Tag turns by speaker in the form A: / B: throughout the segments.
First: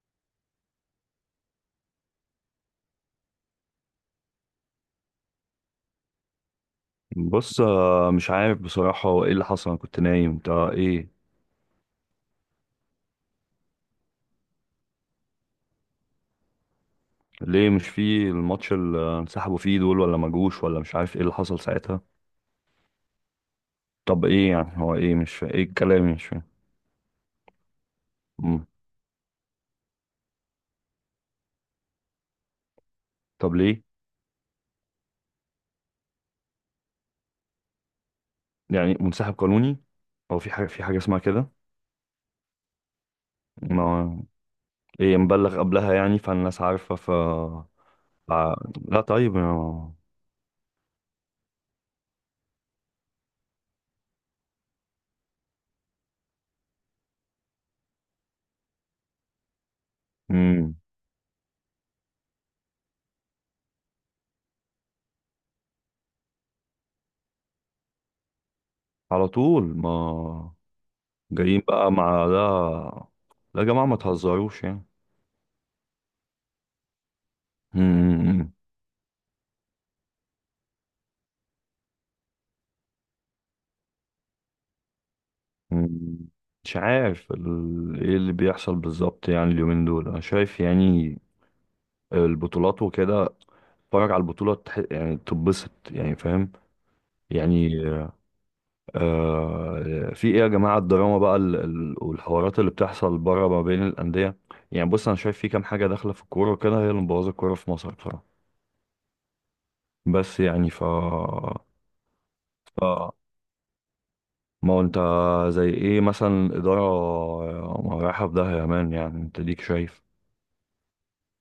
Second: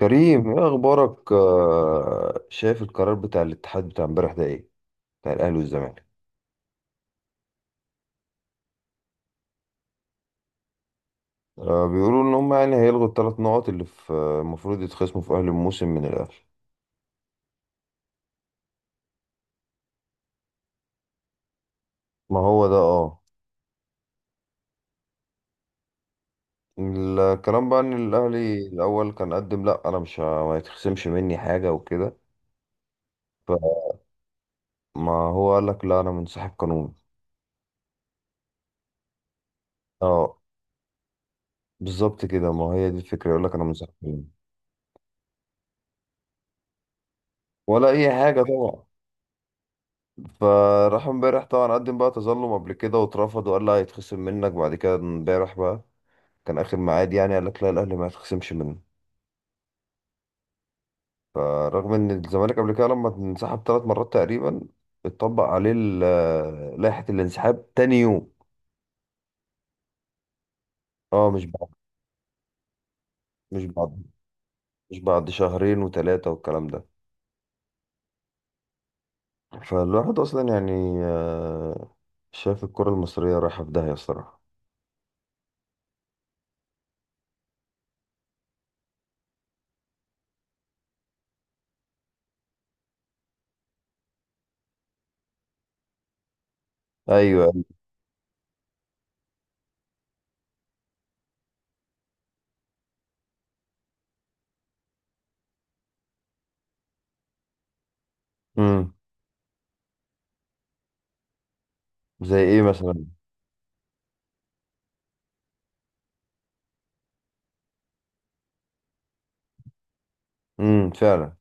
A: كريم، ايه اخبارك؟ شايف القرار بتاع الاتحاد بتاع امبارح ده، ايه بتاع الاهلي والزمالك؟
B: بص، مش عارف بصراحة، هو ايه اللي حصل؟ انا كنت نايم. انت ايه
A: بيقولوا ان هم يعني هيلغوا الثلاث نقط اللي في المفروض يتخصموا في اهل الموسم من الاهلي.
B: ليه مش في الماتش اللي انسحبوا فيه دول، ولا ما جوش، ولا مش عارف ايه اللي حصل ساعتها؟
A: ما هو ده. اه،
B: طب ايه يعني، هو ايه مش فا... ايه الكلام؟ مش فاهم.
A: الكلام بقى ان الاهلي
B: مم.
A: الاول كان قدم، لا انا مش ما يتخصمش مني حاجه وكده.
B: طب ليه؟
A: فما هو قال لك: لا، انا منسحب قانوني.
B: يعني منسحب قانوني. هو
A: اه،
B: في حاجة اسمها كده؟
A: بالظبط كده، ما هي دي الفكره. يقول لك انا منسحب
B: ما
A: قانوني.
B: ايه مبلغ قبلها يعني، فالناس عارفة.
A: ولا اي
B: ف-
A: حاجه طبعا.
B: لا طيب ما...
A: فراح امبارح طبعا، قدم بقى تظلم قبل كده واترفض، وقال لي هيتخصم منك بعد كده. امبارح بقى كان اخر ميعاد يعني، قال لك لا، الاهلي ما هيتخصمش منه.
B: مم.
A: فرغم ان الزمالك قبل كده، لما انسحب 3 مرات تقريبا، اتطبق عليه لائحة الانسحاب تاني يوم.
B: على طول. ما
A: اه، مش
B: جايين
A: بعد.
B: بقى مع ده؟ لا
A: مش
B: يا جماعة، ما
A: بعد.
B: تهزروش يعني.
A: مش بعد شهرين وثلاثة والكلام ده. فالواحد اصلا يعني، آه، شايف الكرة المصرية رايحة في داهية الصراحة.
B: مم، مش عارف ايه اللي بيحصل بالظبط، يعني اليومين دول انا شايف يعني البطولات وكده. اتفرج على البطولة يعني تتبسط، يعني فاهم؟
A: ايوه.
B: يعني، آه، في ايه يا جماعة؟ الدراما بقى والحوارات اللي بتحصل بره ما بين الأندية. يعني بص، انا شايف في كام حاجة داخلة في الكورة وكده، هي اللي مبوظة الكورة في مصر بصراحة.
A: امم.
B: بس يعني ف
A: زي ايه مثلا؟
B: ف ما هو انت، زي ايه مثلا؟ إدارة رايحة في داهية يا مان، يعني انت ليك شايف.
A: امم، فعلا.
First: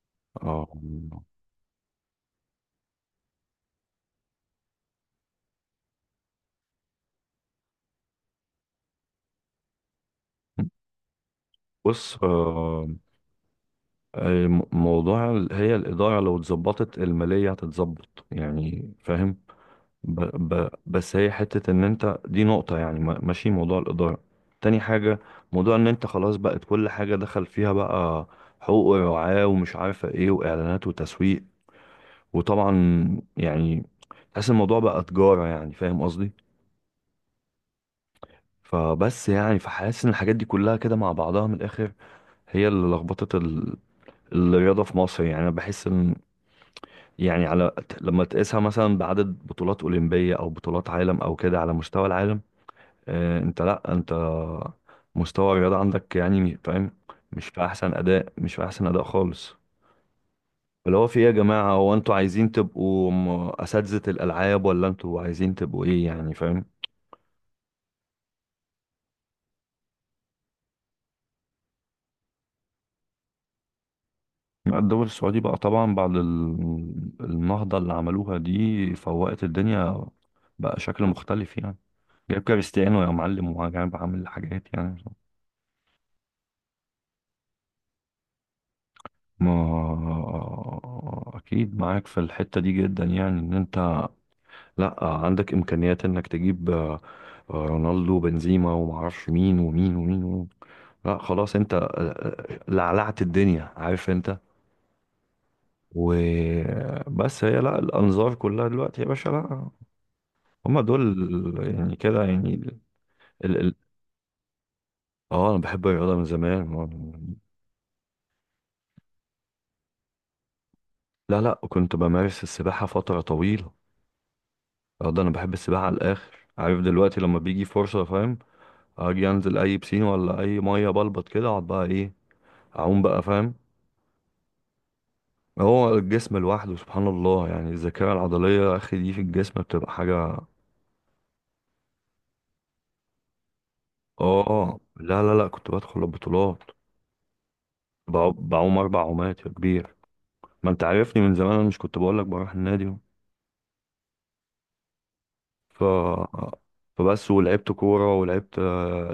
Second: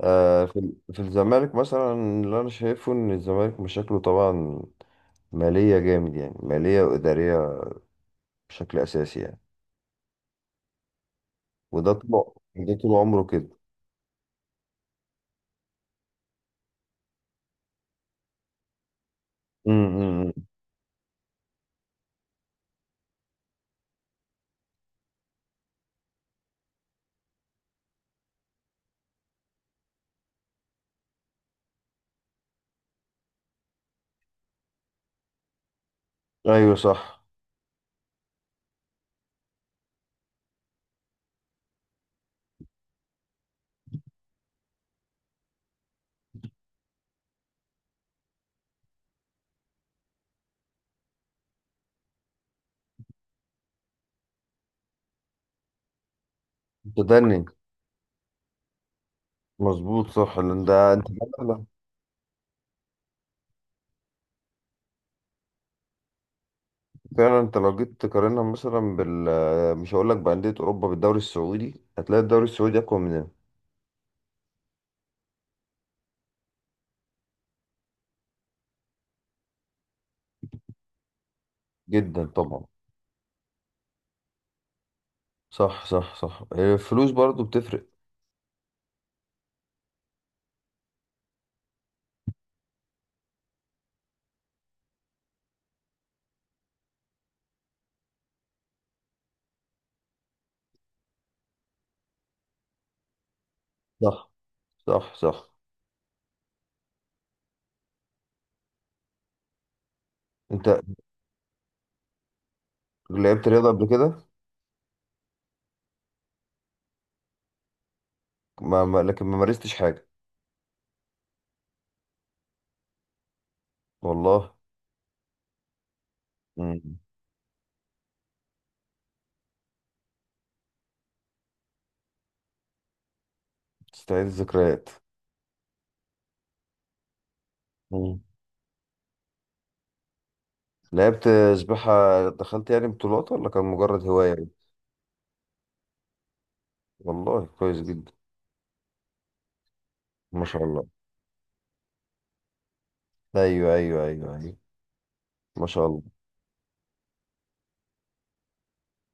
B: اه،
A: في الزمالك مثلا، اللي انا شايفه ان الزمالك مشاكله طبعا، ماليه جامد يعني، ماليه واداريه بشكل اساسي يعني. وده طول
B: بص،
A: ده طول عمره كده.
B: موضوع هي الإدارة، لو اتظبطت المالية هتتظبط، يعني فاهم؟ ب
A: امم.
B: ب بس هي حتة إن أنت، دي نقطة يعني، ماشي، موضوع الإدارة. تاني حاجة، موضوع إن أنت خلاص بقت كل حاجة دخل فيها بقى، حقوق ورعاة ومش عارفة إيه وإعلانات وتسويق، وطبعا يعني تحس الموضوع بقى تجارة، يعني فاهم قصدي؟
A: ايوه صح.
B: فبس يعني، فحاسس إن الحاجات دي كلها كده مع بعضها من الآخر هي اللي لخبطت الرياضة في مصر. يعني أنا بحس إن، يعني، على، لما تقيسها مثلا بعدد بطولات أولمبية أو بطولات عالم أو كده على مستوى العالم، أنت، لأ، أنت مستوى الرياضة عندك، يعني فاهم؟
A: تدني.
B: مش في أحسن أداء، مش في أحسن أداء خالص.
A: مظبوط، صح، لان ده
B: اللي
A: انت.
B: هو في إيه يا
A: فعلا،
B: جماعة، هو أنتوا عايزين تبقوا أساتذة الألعاب، ولا أنتوا عايزين تبقوا إيه؟ يعني فاهم؟
A: فعلا، انت لو جيت تقارنها مثلا مش هقول لك بانديه اوروبا، بالدوري السعودي، هتلاقي الدوري السعودي اقوى مننا.
B: لا، الدوري السعودي بقى طبعا بعد النهضة اللي عملوها دي، فوقت الدنيا، بقى شكل مختلف يعني.
A: جدا
B: جايب
A: طبعا.
B: كريستيانو يا معلم، وجايب، عامل حاجات يعني.
A: صح، صح، صح. الفلوس برضو بتفرق.
B: ما اكيد معاك في الحتة دي جدا، يعني ان انت لا، عندك امكانيات انك تجيب، رونالدو، بنزيما، ومعرفش مين ومين ومين, ومين. لا خلاص انت، لعلعت الدنيا، عارف
A: صح،
B: انت.
A: صح، صح.
B: وبس هي لا، الانظار كلها دلوقتي يا باشا، لا،
A: انت
B: هما دول. يعني كده يعني
A: لعبت
B: ال...
A: رياضه
B: ال-
A: قبل كده؟
B: اه، انا بحب الرياضة من زمان.
A: لكن ما مارستش حاجة.
B: لا لا، كنت بمارس السباحة فترة طويلة.
A: والله.
B: اه، ده انا بحب السباحه على الاخر، عارف؟
A: مم.
B: دلوقتي لما بيجي فرصه، فاهم؟ اجي انزل اي بسين ولا اي ميه، بلبط كده اقعد بقى ايه، اعوم بقى، فاهم؟
A: تستعيد الذكريات.
B: هو الجسم لوحده سبحان الله، يعني الذاكره
A: مم.
B: العضليه يا اخي دي في الجسم بتبقى حاجه.
A: لعبت سباحة، دخلت يعني بطولات ولا كان مجرد هواية؟
B: اه، لا لا لا، كنت بدخل البطولات.
A: والله كويس جدا.
B: بعوم اربع عومات يا كبير.
A: ما شاء
B: ما انت
A: الله.
B: عارفني من زمان، انا مش كنت بقول لك بروح النادي؟
A: أيوه، أيوه، أيوه، أيوه. ما
B: ف
A: شاء الله.
B: فبس ولعبت كوره، ولعبت،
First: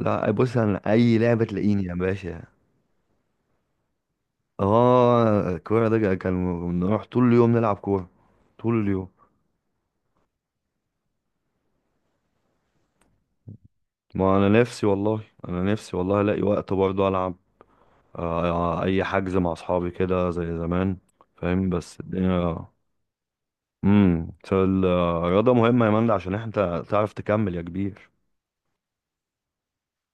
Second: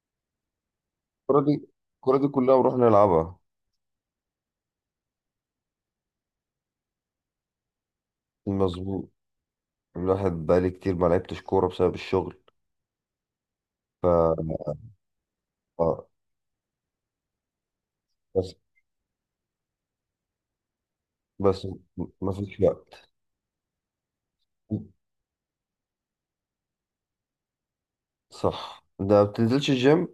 B: لا بص، انا اي
A: الكورة
B: لعبه
A: دي
B: تلاقيني يا
A: الكورة دي
B: باشا.
A: كلها بنروح نلعبها.
B: اه، الكورة ده كان بنروح طول اليوم نلعب كورة، طول اليوم.
A: مظبوط. الواحد بقالي كتير ما لعبتش كورة بسبب الشغل.
B: ما انا
A: ف
B: نفسي والله، انا نفسي
A: آه،
B: والله الاقي وقت برضه العب.
A: بس
B: اي حجز مع اصحابي كده، زي زمان،
A: بس
B: فاهم؟ بس
A: ما فيش
B: الدنيا.
A: وقت.
B: الرياضة مهمة يا مندي، عشان انت تعرف تكمل يا كبير.
A: صح، ده ما بتنزلش الجيم؟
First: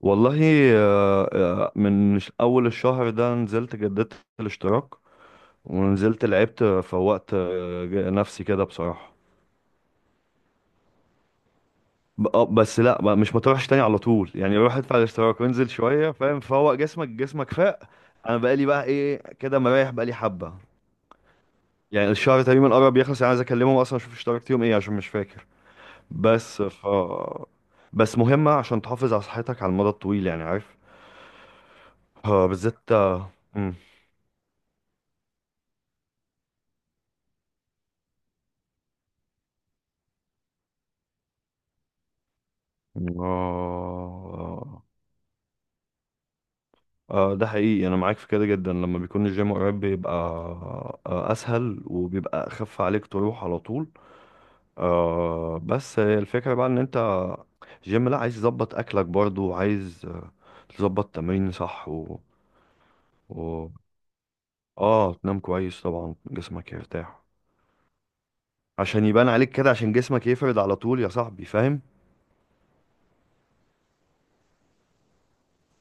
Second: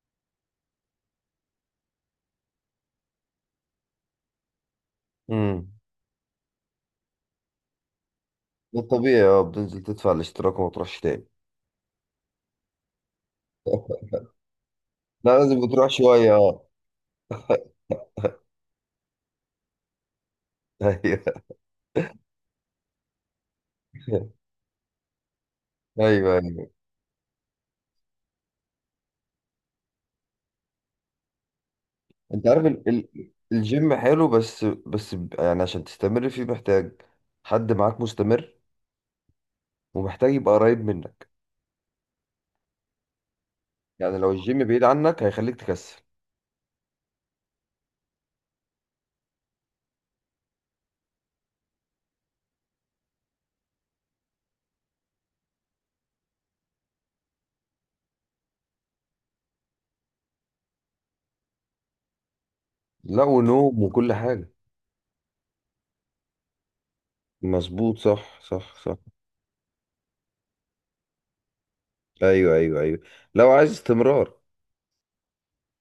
B: والله، من اول الشهر ده، نزلت، جددت الاشتراك،
A: امم.
B: ونزلت لعبت، فوقت نفسي كده
A: ده
B: بصراحة.
A: طبيعي. اه، بتنزل تدفع الاشتراك وما تروحش تاني.
B: اه، بس لا، مش ما تروحش تاني على طول يعني. روح ادفع
A: لا،
B: الاشتراك
A: لازم
B: وانزل
A: بتروح
B: شويه،
A: شوية
B: فاهم؟
A: اه.
B: فوق جسمك، جسمك فاق. انا بقالي بقى ايه كده، مريح بقالي حبه،
A: ايوه،
B: يعني الشهر تقريبا قرب يخلص، يعني عايز اكلمهم اصلا، اشوف اشتركت يوم ايه، عشان مش فاكر.
A: ايوه،
B: بس
A: ايوه.
B: ف بس مهمه عشان تحافظ على صحتك على المدى الطويل يعني، عارف؟
A: انت
B: اه
A: عارف.
B: بالذات اه. مم.
A: الجيم حلو، يعني عشان تستمر فيه محتاج حد معاك مستمر، ومحتاج يبقى قريب منك. يعني لو الجيم بعيد
B: اه،
A: عنك هيخليك تكسل.
B: ده حقيقي، انا معاك في كده جدا. لما بيكون الجيم قريب بيبقى اسهل، وبيبقى اخف عليك تروح على طول. آه، بس هي الفكرة بقى ان انت جيم، لا عايز تظبط اكلك برضو، عايز تظبط تمرين صح و...
A: لا،
B: و...
A: ونوم وكل حاجة.
B: اه، تنام كويس طبعا، جسمك يرتاح،
A: مظبوط، صح، صح، صح.
B: عشان يبان عليك كده، عشان جسمك يفرد على طول يا صاحبي، فاهم؟
A: ايوه، ايوه، ايوه. لو عايز استمرار،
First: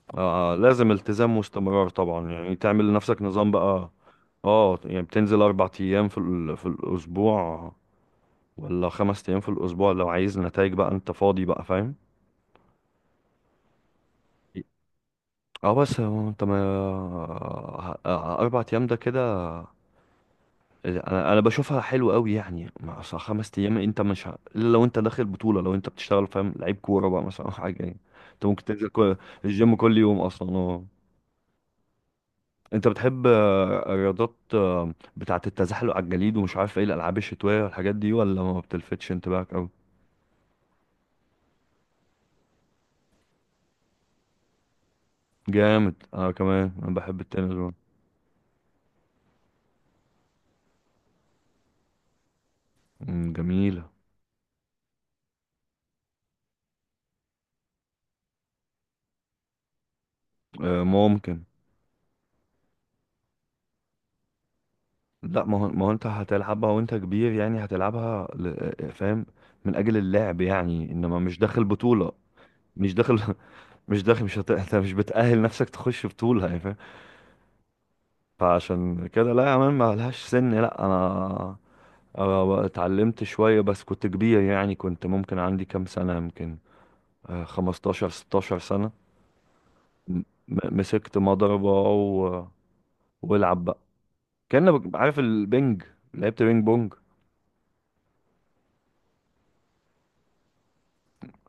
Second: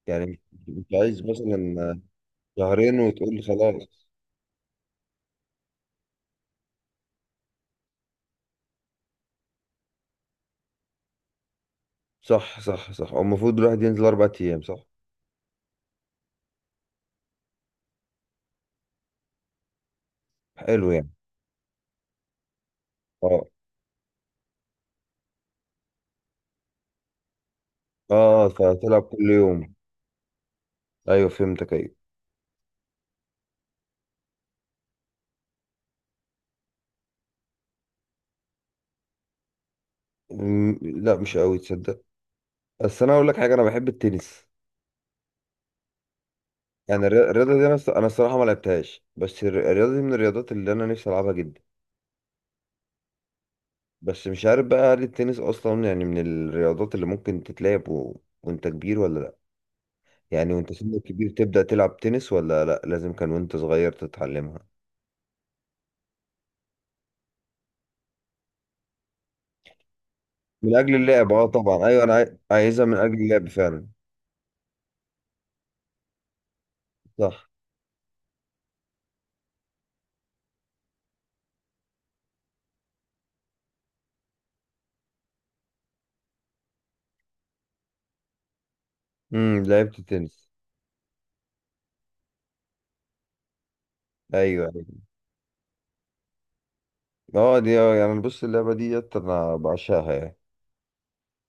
A: يعني
B: آه
A: مش
B: لازم
A: عايز
B: التزام واستمرار
A: مثلا
B: طبعا، يعني تعمل
A: شهرين
B: لنفسك
A: وتقول لي
B: نظام بقى.
A: خلاص.
B: اه، يعني بتنزل اربع ايام في في الاسبوع، ولا خمس ايام في الاسبوع؟ لو عايز نتائج بقى، انت فاضي بقى، فاهم؟
A: صح، صح، صح. هو المفروض الواحد ينزل 4 ايام، صح؟
B: اه، بس هو انت ما ه- اربع ايام ده كده،
A: حلو يعني.
B: انا انا بشوفها حلو قوي يعني، مع أصل
A: اه،
B: خمس ايام انت مش الا لو انت داخل بطوله، لو انت بتشتغل فاهم لعيب كوره بقى مثلا، او حاجه يعني. انت
A: اه،
B: ممكن تنزل
A: فتلعب كل يوم.
B: الجيم كل يوم اصلا اه.
A: ايوه، فهمتك. ايوه.
B: انت بتحب الرياضات، بتاعه التزحلق على الجليد، ومش عارف ايه الالعاب الشتويه والحاجات دي، ولا ما بتلفتش انتباهك قوي؟
A: أمم، لا، مش قوي تصدق. بس انا اقول لك حاجه، انا بحب التنس.
B: جامد، انا كمان انا
A: يعني
B: بحب
A: الرياضه
B: التنس
A: دي،
B: برضه.
A: انا الصراحه ما لعبتهاش. بس الرياضه دي من الرياضات اللي انا نفسي العبها جدا.
B: جميله.
A: بس مش عارف بقى هل التنس اصلا يعني من الرياضات اللي ممكن تتلعب وانت كبير ولا لا؟ يعني وانت سنك كبير
B: ممكن.
A: تبدا تلعب تنس، ولا لا لازم كان وانت صغير تتعلمها؟
B: لا ما هو انت هتلعبها وانت كبير يعني، هتلعبها فاهم؟ من اجل اللعب
A: من
B: يعني،
A: اجل
B: انما
A: اللعب.
B: مش
A: اه،
B: داخل
A: طبعا. ايوه،
B: بطولة.
A: انا عايزها
B: مش
A: من اجل
B: داخل.
A: اللعب فعلا.
B: مش داخل، مش هت... انت مش بتأهل نفسك تخش بطولة، يعني فاهم؟
A: صح.
B: فعشان كده لا يا مان، ما لهاش سن. لا أنا اتعلمت شوية بس كنت كبير، يعني كنت ممكن عندي كام سنة يمكن، 15 16 سنة.
A: امم، لعبت
B: م-
A: تنس.
B: مسكت مضربة و... والعب بقى.
A: ايوه، أيوة.
B: كأنك عارف البنج، لعبت بينج بونج.
A: اه، دي يعني بص، اللعبه ديت انا بعشقها يعني.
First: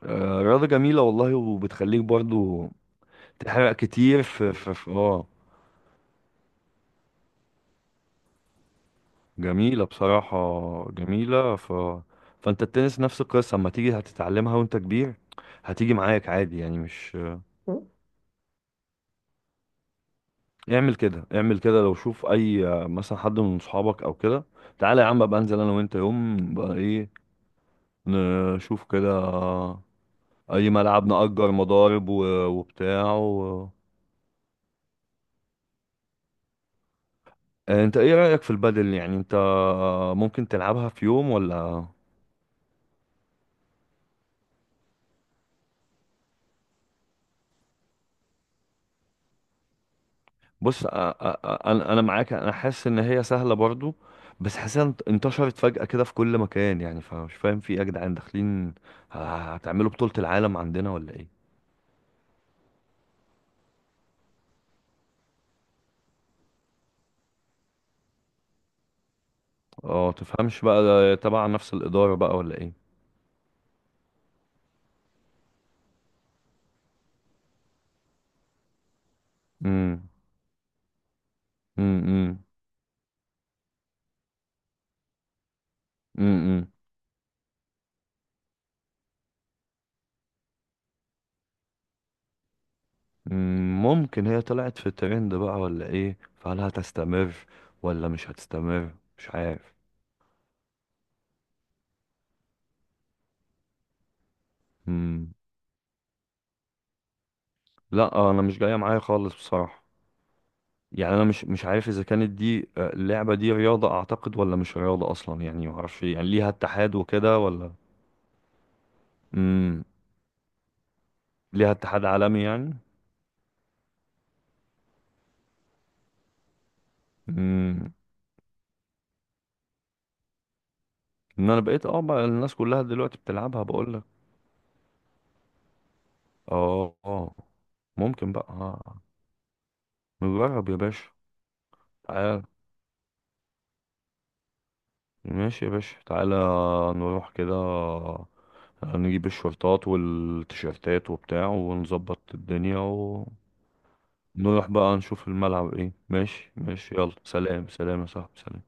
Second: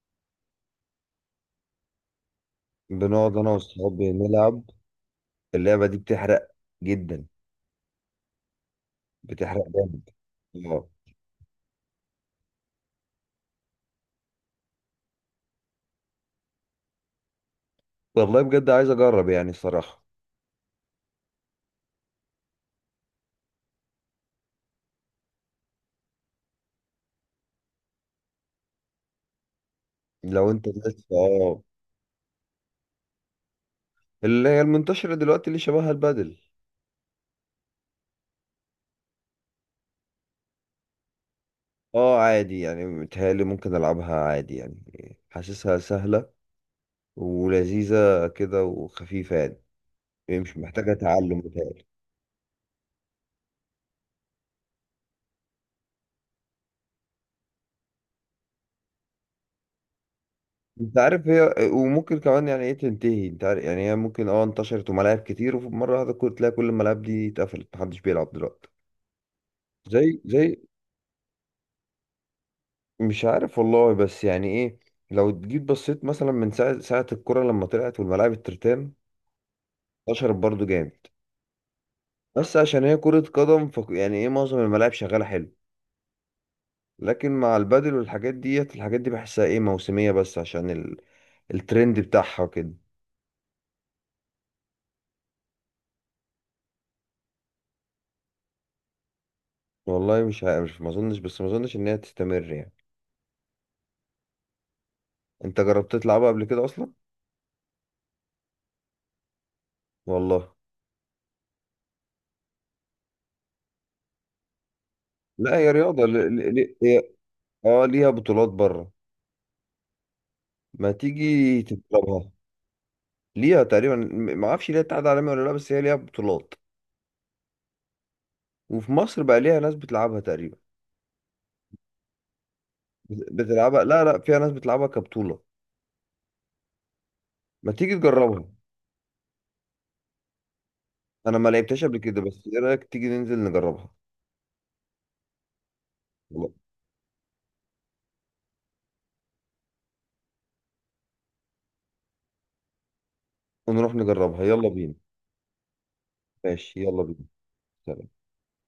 B: آه، رياضة جميلة والله، وبتخليك برضو
A: بنقعد انا
B: تحرق
A: واصحابي
B: كتير
A: نلعب.
B: اه،
A: اللعبه دي بتحرق جدا. بتحرق
B: جميلة
A: جامد. اه.
B: بصراحة، جميلة. فانت التنس نفس القصة، اما تيجي هتتعلمها وانت كبير، هتيجي معاك عادي يعني، مش،
A: والله بجد عايز اجرب يعني الصراحه.
B: اعمل كده، اعمل كده لو شوف اي، مثلا حد من صحابك او كده، تعالى يا عم، ابقى انزل انا وانت يوم بقى ايه، نشوف كده،
A: لو انت
B: اي
A: لسه
B: ملعب، نأجر
A: اه.
B: مضارب وبتاع و...
A: اللي هي المنتشره دلوقتي اللي شبهها البادل.
B: انت ايه رأيك في البادل؟ يعني انت ممكن تلعبها في يوم ولا؟
A: اه، عادي يعني، متهيألي ممكن العبها عادي، يعني حاسسها سهله ولذيذه كده وخفيفه يعني. مش
B: بص،
A: محتاجه تعلم متهيألي.
B: انا، انا معاك، انا حاسس ان هي سهله برضو، بس حاسسها انتشرت فجاه كده في كل مكان، يعني فمش فاهم في ايه يا جدعان، داخلين هتعملوا بطوله العالم عندنا
A: انت
B: ولا ايه؟
A: عارف، هي وممكن كمان يعني ايه تنتهي. انت عارف يعني، هي ممكن، اه، انتشرت وملاعب كتير ومره واحده تلاقي كل الملاعب دي اتقفلت، محدش بيلعب دلوقتي. زي،
B: اه
A: زي.
B: تفهمش بقى، ده تبع نفس الاداره بقى ولا ايه؟
A: مش عارف والله، بس يعني ايه، لو جيت بصيت مثلا من ساعة الكرة لما طلعت، والملاعب الترتان
B: امم.
A: انتشرت برضو جامد.
B: امم.
A: بس عشان هي كرة قدم ف يعني ايه، معظم الملاعب شغالة حلو.
B: امم.
A: لكن مع البادل والحاجات ديت، الحاجات دي بحسها ايه، موسمية بس عشان الترند بتاعها كده.
B: ممكن هي طلعت في ترند بقى ولا ايه، فهل هتستمر ولا مش هتستمر؟ مش عارف.
A: والله مش عارف، ما اظنش، بس ما اظنش ان هي تستمر يعني.
B: امم
A: انت جربت تلعبها قبل كده اصلا؟
B: لا، انا مش جايه معايا خالص بصراحه،
A: والله.
B: يعني انا مش، مش عارف اذا كانت دي اللعبه دي رياضه اعتقد، ولا مش رياضه اصلا،
A: لا،
B: يعني
A: هي
B: ما اعرفش
A: رياضة.
B: يعني ليها اتحاد وكده ولا؟
A: اه، ليها بطولات بره.
B: امم
A: ما تيجي
B: ليها اتحاد
A: تجربها؟
B: عالمي يعني؟
A: ليها تقريبا، ما اعرفش ليها اتحاد عالمي ولا لا، بس هي ليها بطولات.
B: امم
A: وفي مصر بقى ليها ناس بتلعبها تقريبا.
B: انا بقيت اه بقى، الناس كلها دلوقتي
A: بت-
B: بتلعبها،
A: بتلعبها
B: بقول لك.
A: لا لا، فيها ناس بتلعبها كبطولة.
B: اه اه.
A: ما تيجي
B: ممكن
A: تجربها؟
B: بقى، آه. نجرب يا باشا.
A: انا ما لعبتهاش قبل كده،
B: تعال،
A: بس ايه رأيك تيجي ننزل نجربها؟
B: ماشي يا باشا، تعالى،
A: يلا،
B: نروح كده، نجيب الشورتات والتيشيرتات وبتاع، ونظبط الدنيا،
A: ونروح نجربها.
B: نروح
A: يلا بينا.
B: بقى نشوف الملعب ايه. ماشي
A: ماشي
B: ماشي
A: يلا
B: يلا،
A: بينا.
B: سلام سلام يا
A: سلام.
B: صاحبي، سلام.